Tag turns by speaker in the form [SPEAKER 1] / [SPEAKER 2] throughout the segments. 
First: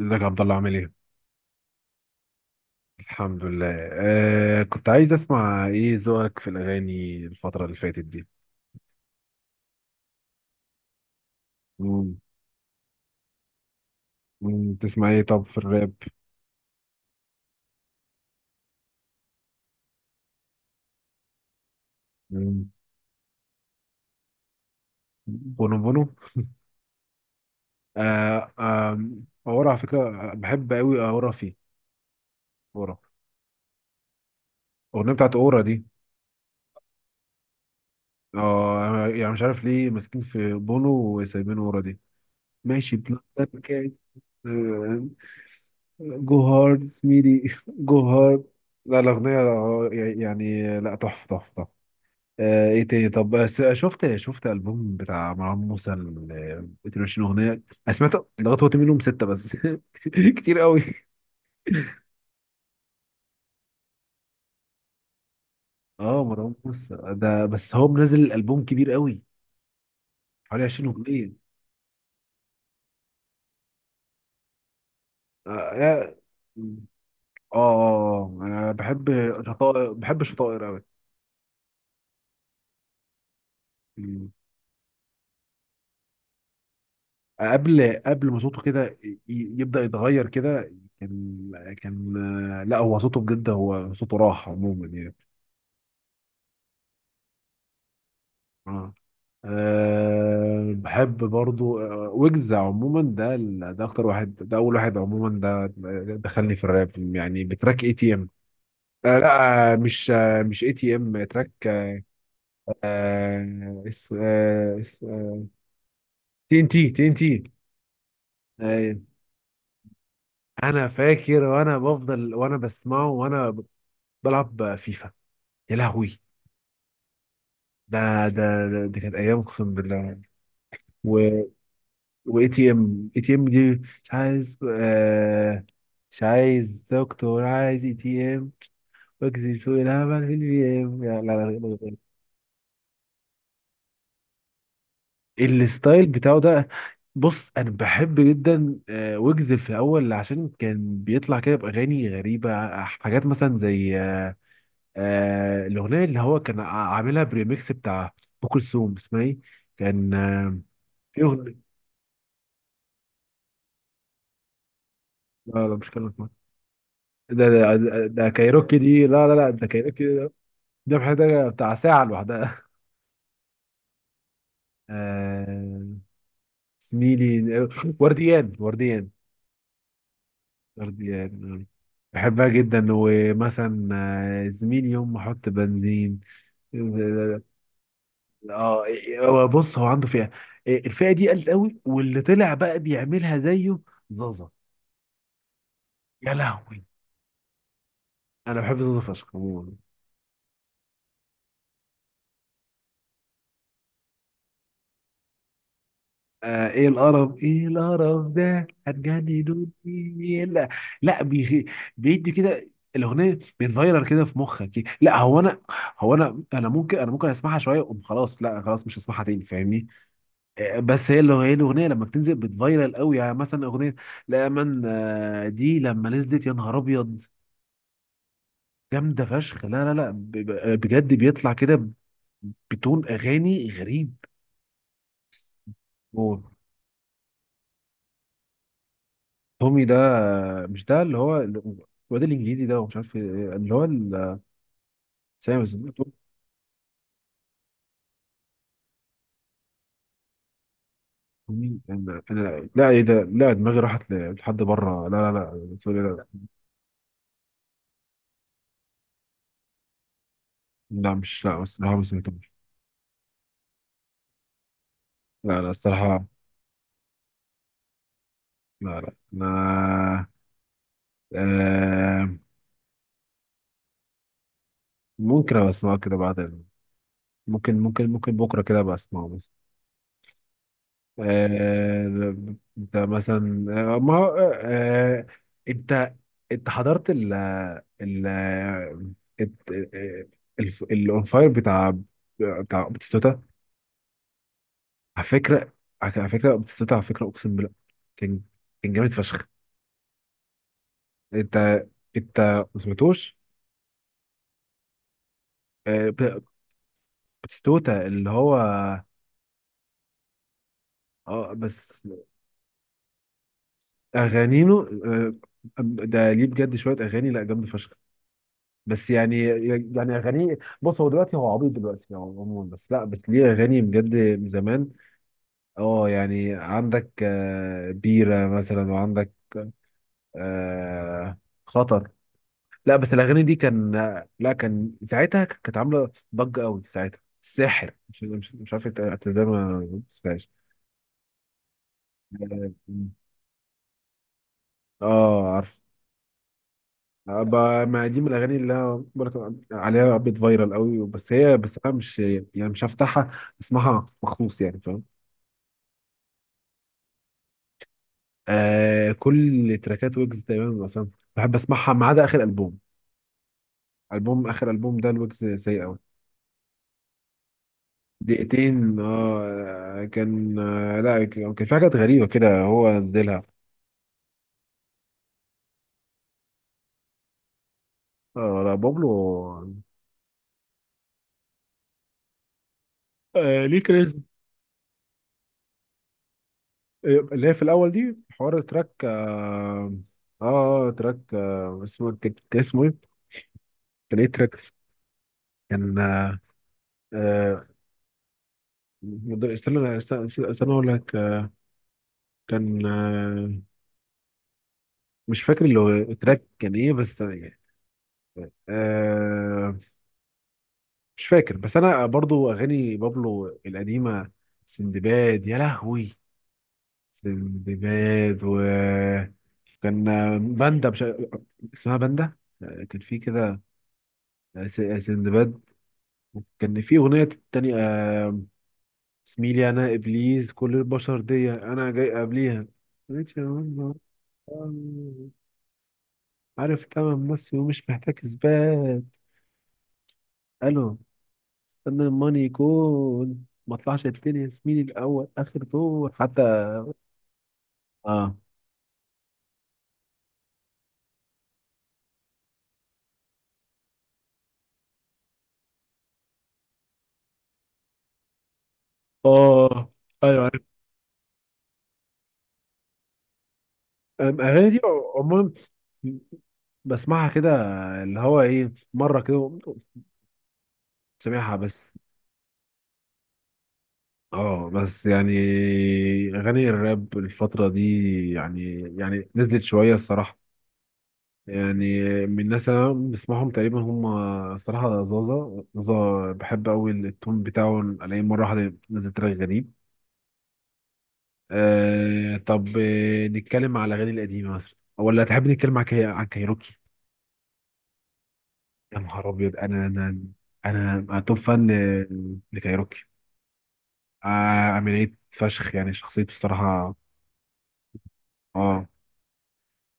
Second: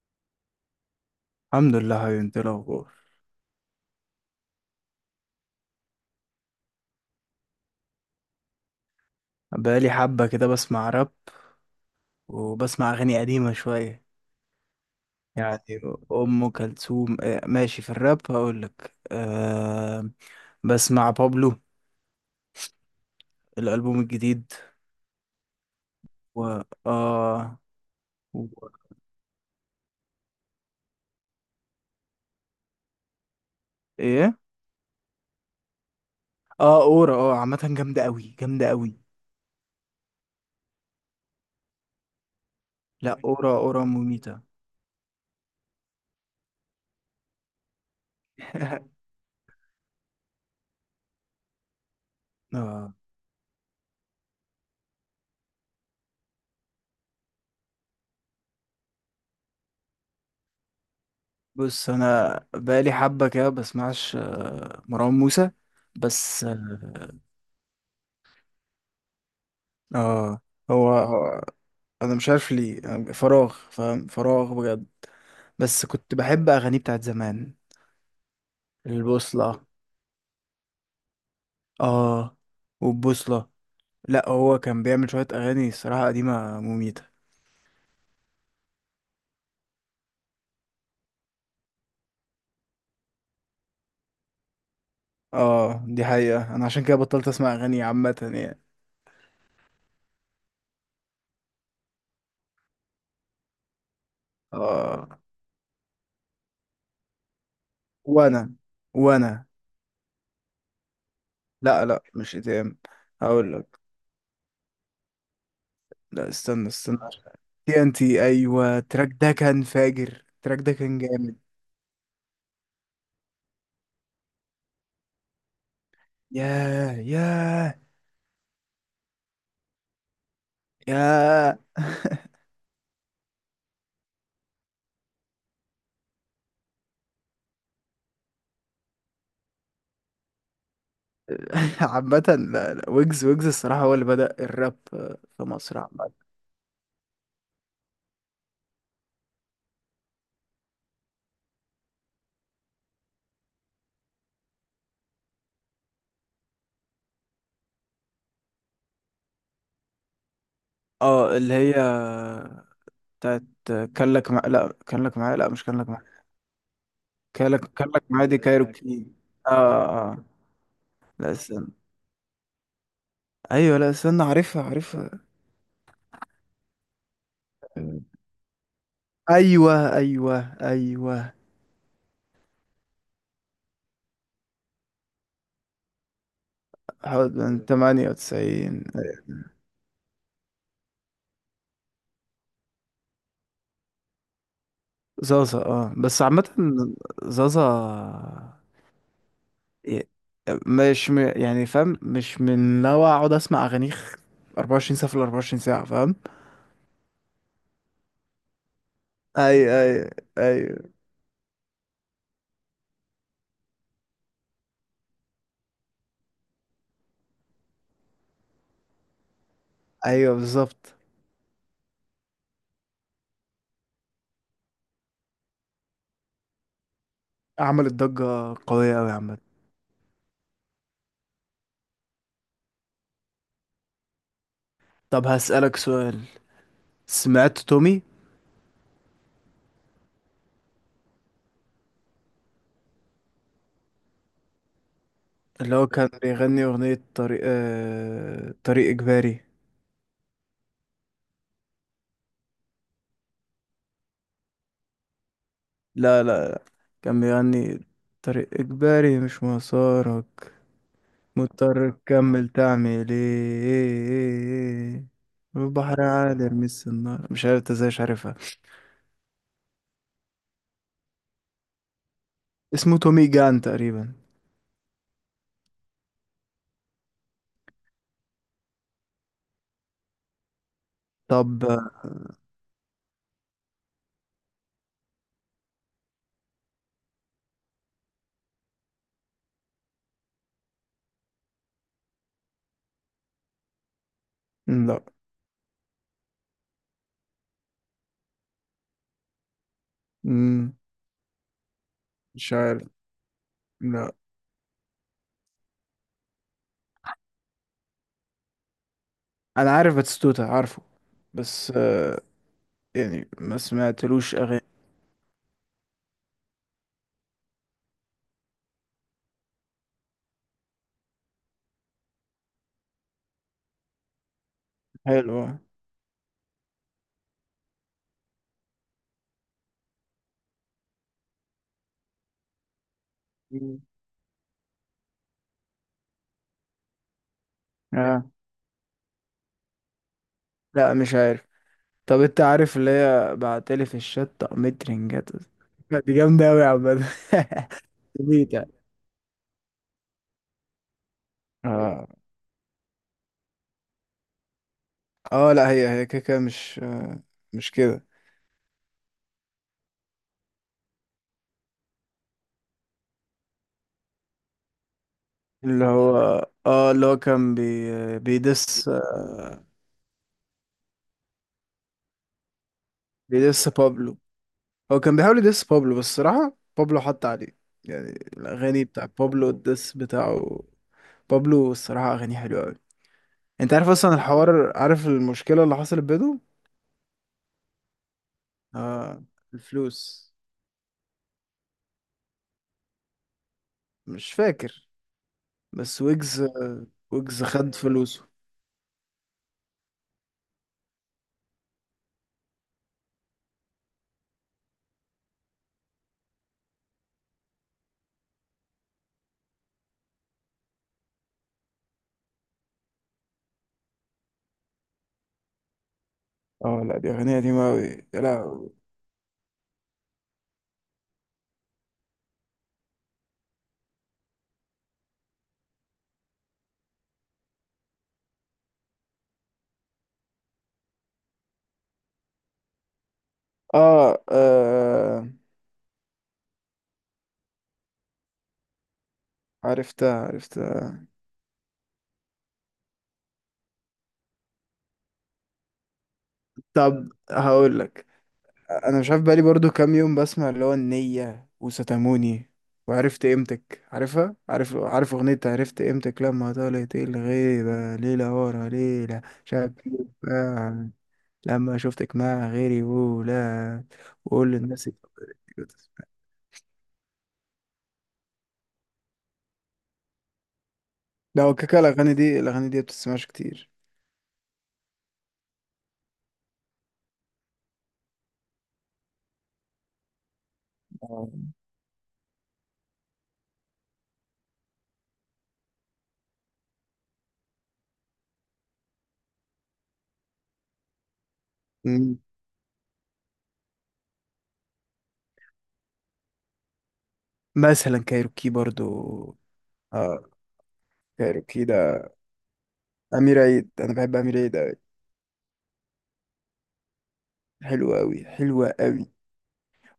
[SPEAKER 1] ازيك يا عبد الله عامل ايه؟
[SPEAKER 2] الحمد لله حبيبي، انت ايه الاخبار؟
[SPEAKER 1] الحمد لله. كنت عايز اسمع ايه ذوقك في الاغاني الفترة اللي فاتت دي؟
[SPEAKER 2] بقالي حبه كده بسمع راب،
[SPEAKER 1] مم.
[SPEAKER 2] وبسمع اغاني قديمه شويه.
[SPEAKER 1] تسمع ايه طب في
[SPEAKER 2] يعني
[SPEAKER 1] الراب؟
[SPEAKER 2] ام كلثوم اه، ماشي في الراب هقول لك. بسمع بابلو
[SPEAKER 1] مم.
[SPEAKER 2] الالبوم الجديد.
[SPEAKER 1] بونو بونو.
[SPEAKER 2] و اه و...
[SPEAKER 1] آه آه اورا على فكرة بحب قوي اورا فيه. اورا
[SPEAKER 2] ايه،
[SPEAKER 1] الاغنية بتاعت اورا دي.
[SPEAKER 2] اه اورا. اه عامه جامده قوي، جامده قوي.
[SPEAKER 1] اه يعني مش عارف ليه ماسكين في بونو وسايبين اورا دي. ماشي
[SPEAKER 2] لا
[SPEAKER 1] بلان.
[SPEAKER 2] اورا، اورا
[SPEAKER 1] كات.
[SPEAKER 2] مميته.
[SPEAKER 1] جو هارد سميري. جو هارد. لا الأغنية يعني لا تحفة تحفة تحفة. ايه
[SPEAKER 2] آه
[SPEAKER 1] تاني طب بس شفت البوم بتاع مروان موسى ال 22 اغنيه. انا سمعت لغايه وقت منهم سته بس. كتير قوي.
[SPEAKER 2] بص، انا بقالي حبه كده بسمعش، مروان موسى
[SPEAKER 1] اه
[SPEAKER 2] بس.
[SPEAKER 1] مروان موسى ده بس هو منزل الالبوم كبير قوي
[SPEAKER 2] اه
[SPEAKER 1] حوالي 20
[SPEAKER 2] هو،
[SPEAKER 1] اغنيه.
[SPEAKER 2] انا مش عارف ليه، أنا فراغ فاهم، فراغ بجد.
[SPEAKER 1] اه
[SPEAKER 2] بس
[SPEAKER 1] اه.
[SPEAKER 2] كنت بحب اغانيه بتاعت زمان،
[SPEAKER 1] انا بحب
[SPEAKER 2] البوصلة.
[SPEAKER 1] شطائر، بحب شطائر قوي.
[SPEAKER 2] اه، والبوصلة. لا
[SPEAKER 1] مم.
[SPEAKER 2] هو كان بيعمل شوية اغاني الصراحة قديمة مميتة.
[SPEAKER 1] قبل ما صوته كده يبدا يتغير كده. كان كان لا هو صوته بجد، هو صوته راح عموما يعني.
[SPEAKER 2] اه دي حقيقة، انا عشان كده بطلت اسمع اغاني عامة يعني.
[SPEAKER 1] اه. بحب برضو ويجز عموما، ده اكتر واحد، ده اول واحد
[SPEAKER 2] اه.
[SPEAKER 1] عموما ده. دخلني في الراب يعني بتراك اي تي ام.
[SPEAKER 2] وانا
[SPEAKER 1] آه
[SPEAKER 2] وانا
[SPEAKER 1] لا آه، مش آه مش اي تي ام تراك.
[SPEAKER 2] لا لا مش اتهام، هقول لك.
[SPEAKER 1] آه اس آه اس
[SPEAKER 2] لا
[SPEAKER 1] تي ان
[SPEAKER 2] استنى
[SPEAKER 1] تي،
[SPEAKER 2] استنى.
[SPEAKER 1] تي ان تي.
[SPEAKER 2] تي ان تي، ايوه التراك ده كان فاجر، التراك ده
[SPEAKER 1] انا
[SPEAKER 2] كان جامد.
[SPEAKER 1] فاكر وانا بفضل وانا بسمعه وانا بلعب فيفا. يا لهوي.
[SPEAKER 2] ياه ياه
[SPEAKER 1] ده دي كانت ايام اقسم بالله.
[SPEAKER 2] ياه
[SPEAKER 1] واي تي ام، اي تي ام دي. مش عايز مش عايز دكتور، عايز اي تي ام. واجزي سوق العمل في البي ام، لا لا لا.
[SPEAKER 2] عامة، لا، ويجز، ويجز الصراحة هو اللي بدأ الراب في مصر
[SPEAKER 1] الستايل
[SPEAKER 2] عامة.
[SPEAKER 1] بتاعه ده. بص انا بحب جدا ويجز في الاول عشان كان بيطلع كده باغاني غريبه حاجات مثلا زي الاغنيه اللي هو كان عاملها بريميكس بتاع ام كلثوم، اسمها ايه؟ كان آه، في
[SPEAKER 2] اه اللي
[SPEAKER 1] اغنيه.
[SPEAKER 2] هي بتاعت، لا كان لك معايا، لا مش
[SPEAKER 1] لا لا
[SPEAKER 2] كان لك
[SPEAKER 1] مش
[SPEAKER 2] معايا،
[SPEAKER 1] كلمه. ده
[SPEAKER 2] كان لك،
[SPEAKER 1] ده
[SPEAKER 2] كان لك معايا
[SPEAKER 1] ده
[SPEAKER 2] دي
[SPEAKER 1] كايروكي، دي
[SPEAKER 2] كايروكي.
[SPEAKER 1] لا لا لا
[SPEAKER 2] اه
[SPEAKER 1] ده
[SPEAKER 2] اه،
[SPEAKER 1] كايروكي. الذبح
[SPEAKER 2] لا
[SPEAKER 1] ده
[SPEAKER 2] استنى،
[SPEAKER 1] بتاع ساعة لوحدها.
[SPEAKER 2] ايوه لا استنى عارفها عارفها.
[SPEAKER 1] آه، زميلي ورديان. ورديان
[SPEAKER 2] ايوه ايوه ايوه.
[SPEAKER 1] ورديان آه. بحبها جدا. ومثلا زميلي يوم ما احط بنزين.
[SPEAKER 2] حوالي
[SPEAKER 1] اه.
[SPEAKER 2] من
[SPEAKER 1] آه،
[SPEAKER 2] 98.
[SPEAKER 1] هو بص هو عنده فئة. الفئة دي قلت قوي، واللي طلع بقى بيعملها زيه زازا.
[SPEAKER 2] زازا اه، بس
[SPEAKER 1] يا
[SPEAKER 2] عامة
[SPEAKER 1] لهوي.
[SPEAKER 2] زازا.
[SPEAKER 1] انا بحب زازا فشخ.
[SPEAKER 2] ي- مش م... يعني فاهم، مش من نوع اقعد اسمع اغانيه 24 ساعة في ال 24 ساعة فاهم؟
[SPEAKER 1] ايه القرف، ايه القرف ده، هتجني
[SPEAKER 2] ايوه ايوه
[SPEAKER 1] دوني لا.
[SPEAKER 2] ايوه
[SPEAKER 1] لا بيدي كده. الاغنيه بتفيرر كده في مخك كده. لا هو انا، ممكن اسمعها شويه وأقوم خلاص، لا خلاص مش هسمعها تاني فاهمني؟
[SPEAKER 2] ايوه بالظبط.
[SPEAKER 1] بس هي اللي هي الاغنيه لما بتنزل بتفيرل قوي، يعني مثلا اغنيه لا من دي لما نزلت، يا نهار ابيض.
[SPEAKER 2] عملت ضجة قوية أوي
[SPEAKER 1] جامده
[SPEAKER 2] عامة.
[SPEAKER 1] فشخ لا لا لا بجد بيطلع كده بتون اغاني غريب.
[SPEAKER 2] طب هسألك سؤال، سمعت تومي؟
[SPEAKER 1] تومي ده مش ده اللي هو الواد الانجليزي ده ومش عارف إيه، اللي هو سامس.
[SPEAKER 2] اللي هو كان بيغني أغنية طريق، طريق إجباري.
[SPEAKER 1] تومي انا لا ايه ده، لا دماغي راحت لحد بره، لا لا لا سوري، لا
[SPEAKER 2] لا
[SPEAKER 1] لا.
[SPEAKER 2] لا لا، كان بيغني طريق إجباري مش مسارك،
[SPEAKER 1] لا، مش لا بس لا
[SPEAKER 2] مضطر
[SPEAKER 1] ما
[SPEAKER 2] تكمل
[SPEAKER 1] سمعتوش.
[SPEAKER 2] تعمل ايه،
[SPEAKER 1] لا لا
[SPEAKER 2] البحر
[SPEAKER 1] الصراحه.
[SPEAKER 2] عالي ارمي السنارة. مش عارف انت ازاي مش عارفها.
[SPEAKER 1] لا لا انا. آه
[SPEAKER 2] اسمه تومي جان تقريبا.
[SPEAKER 1] ممكن ابقى اسمعه كده بعدين. ممكن بكره كده ابقى اسمعه.
[SPEAKER 2] طب.
[SPEAKER 1] آه، انت مثلا ما هو انت انت حضرت ال الت- الانفاير بتاع بتستوتا.
[SPEAKER 2] لا.
[SPEAKER 1] على فكره، على فكره بتستوتا، على فكره اقسم بالله. كان كان جامد فشخ.
[SPEAKER 2] مم،
[SPEAKER 1] انت انت
[SPEAKER 2] مش
[SPEAKER 1] ما
[SPEAKER 2] عارف.
[SPEAKER 1] سمعتوش؟
[SPEAKER 2] لا
[SPEAKER 1] آه، ب- بتستوتا اللي هو
[SPEAKER 2] انا عارف باتيستوتا عارفه.
[SPEAKER 1] اه.
[SPEAKER 2] بس
[SPEAKER 1] بس
[SPEAKER 2] يعني ما سمعتلوش اغاني
[SPEAKER 1] اغانينه آه، ده ليه بجد شويه اغاني لا جامده فشخ. بس يعني يعني اغانيه بص هو دلوقتي هو عبيط دلوقتي يعني عموما، بس لا بس ليه اغاني بجد من زمان.
[SPEAKER 2] حلوة.
[SPEAKER 1] اه يعني عندك بيرة مثلا، وعندك آه، خطر. لا بس الاغاني دي
[SPEAKER 2] مم.
[SPEAKER 1] كان، لا كان ساعتها كانت عامله ضجه قوي، ساعتها الساحر
[SPEAKER 2] آه.
[SPEAKER 1] مش عارف انت ازاي ما شفتهاش.
[SPEAKER 2] لا مش عارف. طب انت
[SPEAKER 1] اه
[SPEAKER 2] عارف اللي هي بعتلي في الشات طقمت رنجات؟
[SPEAKER 1] عارف.
[SPEAKER 2] لا، دي جامدة اوي يا عم.
[SPEAKER 1] ما دي من
[SPEAKER 2] جميل
[SPEAKER 1] الاغاني اللي
[SPEAKER 2] يعني.
[SPEAKER 1] انا برضه عليها بيت فايرال قوي، بس هي بس انا
[SPEAKER 2] اه
[SPEAKER 1] مش يعني مش هفتحها اسمعها مخصوص يعني.
[SPEAKER 2] اه. لا هي كده كده مش آه، مش كده.
[SPEAKER 1] آه كل تراكات ويجز تقريبا مثلا بحب اسمعها ما عدا اخر البوم. اخر البوم ده الويجز سيء
[SPEAKER 2] اللي
[SPEAKER 1] قوي.
[SPEAKER 2] هو، اه اللي هو كان بيدس،
[SPEAKER 1] دقيقتين. اه كان آه لا كان كان في حاجات غريبه كده هو نزلها.
[SPEAKER 2] بيدس بابلو. هو كان بيحاول يدس بابلو، بس الصراحة بابلو حط عليه. يعني
[SPEAKER 1] آه لا
[SPEAKER 2] الأغاني
[SPEAKER 1] بابلو.
[SPEAKER 2] بتاع بابلو الدس بتاعه، بابلو الصراحة أغاني حلوة أوي.
[SPEAKER 1] آه
[SPEAKER 2] أنت
[SPEAKER 1] ليه
[SPEAKER 2] عارف أصلا
[SPEAKER 1] كريز.
[SPEAKER 2] الحوار؟ عارف المشكلة اللي حصلت بينهم؟
[SPEAKER 1] اللي هي في الاول دي حوار تراك
[SPEAKER 2] آه
[SPEAKER 1] اه.
[SPEAKER 2] الفلوس.
[SPEAKER 1] تراك اسمه كان اسمه ايه؟ كان ايه
[SPEAKER 2] مش
[SPEAKER 1] تراك اسمه؟
[SPEAKER 2] فاكر.
[SPEAKER 1] كان
[SPEAKER 2] بس
[SPEAKER 1] آه
[SPEAKER 2] ويجز، ويجز
[SPEAKER 1] آه،
[SPEAKER 2] خد فلوسه.
[SPEAKER 1] استنى اقول لك. آه، كان آه، مش فاكر اللي هو التراك كان ايه بس يعني. آه مش فاكر. بس انا برضو اغاني بابلو القديمه، سندباد. يا لهوي
[SPEAKER 2] اه لا دي أغنية قديمة أوي. يا
[SPEAKER 1] سندباد. و
[SPEAKER 2] لهوي.
[SPEAKER 1] كان باندا مش... اسمها باندا. كان في كده سندباد. كان في اغنيه تانية اسمي لي انا ابليس كل البشر دي انا جاي قبليها.
[SPEAKER 2] آه، آه.
[SPEAKER 1] عارف تمام نفسي ومش محتاج اثبات.
[SPEAKER 2] عرفتها
[SPEAKER 1] الو،
[SPEAKER 2] عرفتها.
[SPEAKER 1] استنى الماني يكون ما طلعش التاني يا زميلي، الاول اخر دور حتى.
[SPEAKER 2] طب هقول لك،
[SPEAKER 1] اه
[SPEAKER 2] أنا مش عارف بقالي برضو كام يوم بسمع اللي هو النية، وستاموني، وعرفت قيمتك، عارفها، عارف أغنية عرفت قيمتك، لما طالت الغيبة ليلة ورا ليلة شاب،
[SPEAKER 1] اه ايوه عارف.
[SPEAKER 2] لما شفتك مع غيري، ولا وقول
[SPEAKER 1] الاغاني دي
[SPEAKER 2] للناس.
[SPEAKER 1] عموما بسمعها كده، اللي هو ايه مره كده،
[SPEAKER 2] لا هو
[SPEAKER 1] سامعها
[SPEAKER 2] كاكا
[SPEAKER 1] بس.
[SPEAKER 2] الأغاني دي، بتسمعش كتير.
[SPEAKER 1] اه بس يعني اغاني الراب الفتره دي يعني يعني نزلت شويه الصراحه.
[SPEAKER 2] آه.
[SPEAKER 1] يعني من الناس اللي انا بسمعهم تقريبا هم الصراحه زازا. بحب قوي التون بتاعه، الاقيه مره واحده نزل تراك غريب.
[SPEAKER 2] مم.
[SPEAKER 1] آه طب آه نتكلم على الأغاني القديمة مثلا، ولا تحب نتكلم عن عن كايروكي؟
[SPEAKER 2] مثلا كايروكي
[SPEAKER 1] يا نهار
[SPEAKER 2] برضو.
[SPEAKER 1] أبيض. أنا
[SPEAKER 2] اه
[SPEAKER 1] أنا أنا أنا توب
[SPEAKER 2] كايروكي
[SPEAKER 1] فان
[SPEAKER 2] ده
[SPEAKER 1] لكايروكي.
[SPEAKER 2] أمير عيد، أنا بحب
[SPEAKER 1] آه.
[SPEAKER 2] أمير عيد أوي.
[SPEAKER 1] عملية فشخ يعني شخصيته الصراحة.
[SPEAKER 2] حلوة أوي، حلوة
[SPEAKER 1] آه.
[SPEAKER 2] أوي.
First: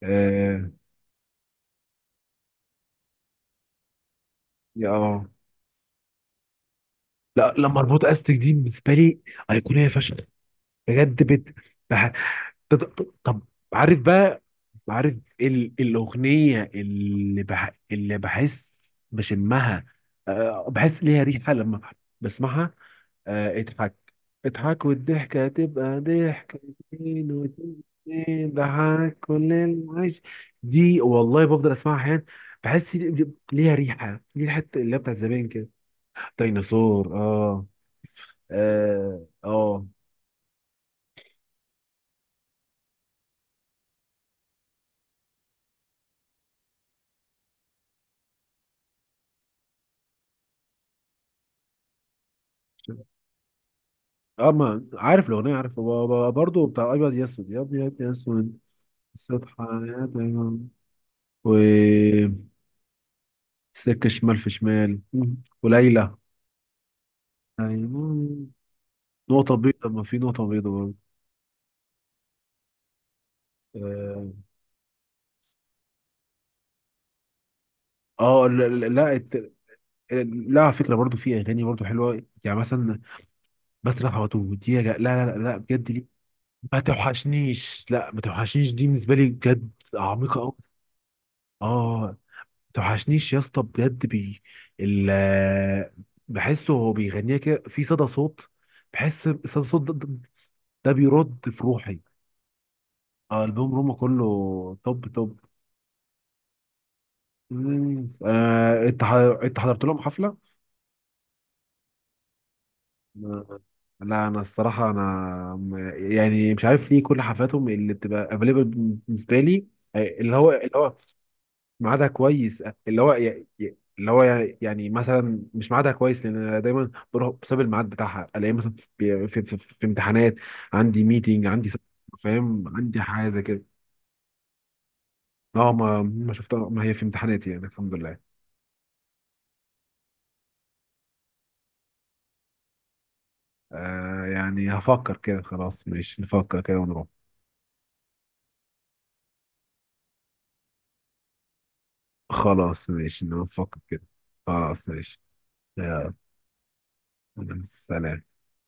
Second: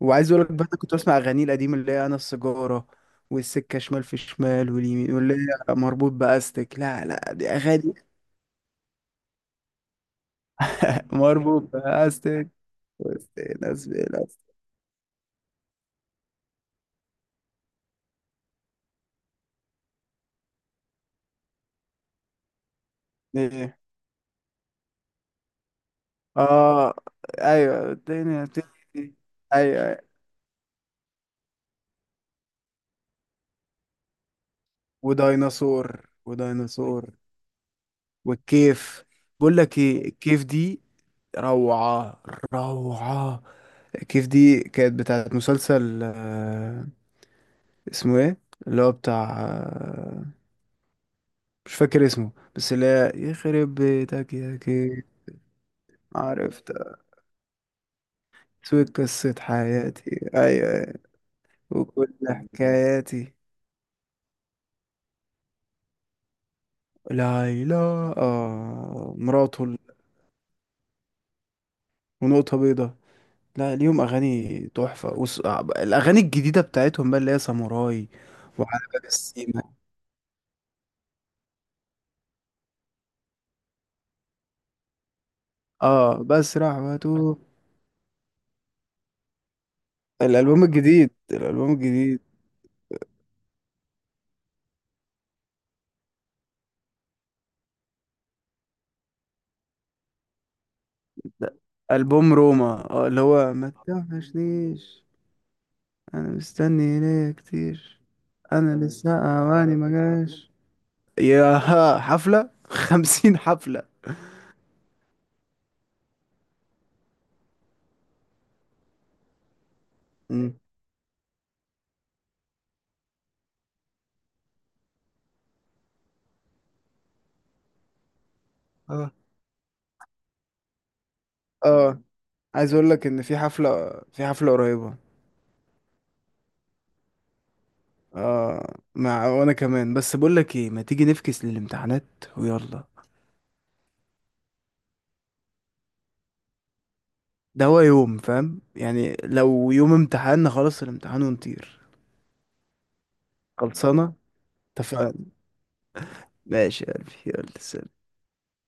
[SPEAKER 2] وعايز أقول لك بقى،
[SPEAKER 1] آه
[SPEAKER 2] أنا كنت بسمع أغانيه القديمة اللي هي أنا السيجارة، والسكة شمال في شمال
[SPEAKER 1] يا
[SPEAKER 2] واليمين،
[SPEAKER 1] آه
[SPEAKER 2] واللي هي مربوط بأستك. لا لا دي
[SPEAKER 1] لا لما
[SPEAKER 2] أغاني.
[SPEAKER 1] اربط استك دي بالنسبة لي أيقونية فشخ. بجد بت...
[SPEAKER 2] مربوط
[SPEAKER 1] بح...
[SPEAKER 2] بأستك،
[SPEAKER 1] ط- ط-
[SPEAKER 2] وسط
[SPEAKER 1] طب،
[SPEAKER 2] ناس
[SPEAKER 1] عارف
[SPEAKER 2] بلا-
[SPEAKER 1] بقى، عارف الأغنية اللي اللي بحس بشمها، أه بحس ليها ريحة لما بسمعها. أه
[SPEAKER 2] إيه.
[SPEAKER 1] اضحك. اضحك والضحكة تبقى ضحكة،
[SPEAKER 2] اه.
[SPEAKER 1] اتنين
[SPEAKER 2] ايوه الدنيا
[SPEAKER 1] واتنين
[SPEAKER 2] بتمشي،
[SPEAKER 1] ضحك كل
[SPEAKER 2] ايوه أيوة.
[SPEAKER 1] العيش. دي والله بفضل اسمعها احيانا. بحس ليها ريحة، دي ريحة اللي هي بتاعت زمان كده.
[SPEAKER 2] وديناصور، وديناصور،
[SPEAKER 1] ديناصور اه.
[SPEAKER 2] والكيف.
[SPEAKER 1] اه
[SPEAKER 2] بقول لك
[SPEAKER 1] اه
[SPEAKER 2] ايه الكيف دي، روعة، روعة. الكيف دي كانت بتاعت مسلسل، اسمه ايه اللي هو بتاع، مش فاكر اسمه، بس اللي هي يخرب بيتك
[SPEAKER 1] اه.
[SPEAKER 2] يا
[SPEAKER 1] ما
[SPEAKER 2] كيف.
[SPEAKER 1] عارف الاغنيه، عارف هو هو برضه
[SPEAKER 2] عرفت،
[SPEAKER 1] بتاع ابيض يسود، يا ابيض يسود.
[SPEAKER 2] سويت قصة
[SPEAKER 1] قصة
[SPEAKER 2] حياتي،
[SPEAKER 1] حياتي.
[SPEAKER 2] ايوه أيوة. وكل
[SPEAKER 1] و
[SPEAKER 2] حكاياتي.
[SPEAKER 1] سكة شمال في شمال، وليلى.
[SPEAKER 2] ليلى.
[SPEAKER 1] أيوة.
[SPEAKER 2] اه
[SPEAKER 1] نقطة
[SPEAKER 2] مراته
[SPEAKER 1] بيضة، ما في نقطة بيضة برضه.
[SPEAKER 2] ونقطة بيضاء. لا ليهم
[SPEAKER 1] اه
[SPEAKER 2] اغاني تحفه، الاغاني الجديده بتاعتهم بقى، اللي هي ساموراي،
[SPEAKER 1] آه، لا
[SPEAKER 2] وعلى
[SPEAKER 1] لا
[SPEAKER 2] باب
[SPEAKER 1] لا الت-
[SPEAKER 2] السيما.
[SPEAKER 1] لا على فكرة برضه في أغاني برضه حلوة يعني مثلا بسرح واتوه دي يا لا لا لا لا، بجد دي
[SPEAKER 2] اه بسرح
[SPEAKER 1] ما
[SPEAKER 2] واتوه.
[SPEAKER 1] توحشنيش. لا ما توحشنيش دي بالنسبة لي بجد عميقة أوي.
[SPEAKER 2] الالبوم الجديد الالبوم
[SPEAKER 1] اه
[SPEAKER 2] الجديد
[SPEAKER 1] توحشنيش يا اسطى بجد بي ال بحسه هو بيغنيها كده في صدى صوت. بحس صدى صوت ده بيرد
[SPEAKER 2] ده
[SPEAKER 1] في روحي.
[SPEAKER 2] البوم روما. اه اللي هو ما
[SPEAKER 1] البوم روما كله
[SPEAKER 2] توحشنيش.
[SPEAKER 1] توب توب.
[SPEAKER 2] انا مستني ليا كتير.
[SPEAKER 1] مم. آه،
[SPEAKER 2] انا
[SPEAKER 1] انت
[SPEAKER 2] لسه
[SPEAKER 1] ح- انت
[SPEAKER 2] اواني
[SPEAKER 1] حضرت
[SPEAKER 2] ما
[SPEAKER 1] لهم حفله؟
[SPEAKER 2] جاش. يا ها، حفله خمسين
[SPEAKER 1] آه،
[SPEAKER 2] حفله
[SPEAKER 1] لا انا الصراحه انا م- يعني مش عارف ليه كل حفلاتهم اللي بتبقى افيلبل بالنسبه لي آه، اللي هو
[SPEAKER 2] مم.
[SPEAKER 1] اللي هو ميعادها كويس. اللي هو ي- ي- اللي هو يعني مثلا مش ميعادها كويس، لان انا دايما بروح بسبب الميعاد بتاعها الاقي مثلا
[SPEAKER 2] اه
[SPEAKER 1] في امتحانات، عندي ميتنج، عندي
[SPEAKER 2] اه. عايز
[SPEAKER 1] فاهم
[SPEAKER 2] اقول
[SPEAKER 1] عندي
[SPEAKER 2] لك ان
[SPEAKER 1] حاجه زي كده.
[SPEAKER 2] في حفله قريبه.
[SPEAKER 1] اه ما شفتها، ما هي في امتحاناتي يعني الحمد لله.
[SPEAKER 2] اه مع، وانا كمان. بس بقول لك ايه، ما تيجي نفكس للامتحانات، ويلا.
[SPEAKER 1] يعني هفكر كده، خلاص ماشي نفكر كده ونروح.
[SPEAKER 2] ده هو يوم فاهم، يعني لو يوم امتحان خلاص الامتحان ونطير.
[SPEAKER 1] خلاص ماشي نفكر كده.
[SPEAKER 2] خلصانه.
[SPEAKER 1] خلاص
[SPEAKER 2] اتفقنا.
[SPEAKER 1] ماشي. يلا
[SPEAKER 2] ماشي يا قلبي، يلا سلام.
[SPEAKER 1] سلام.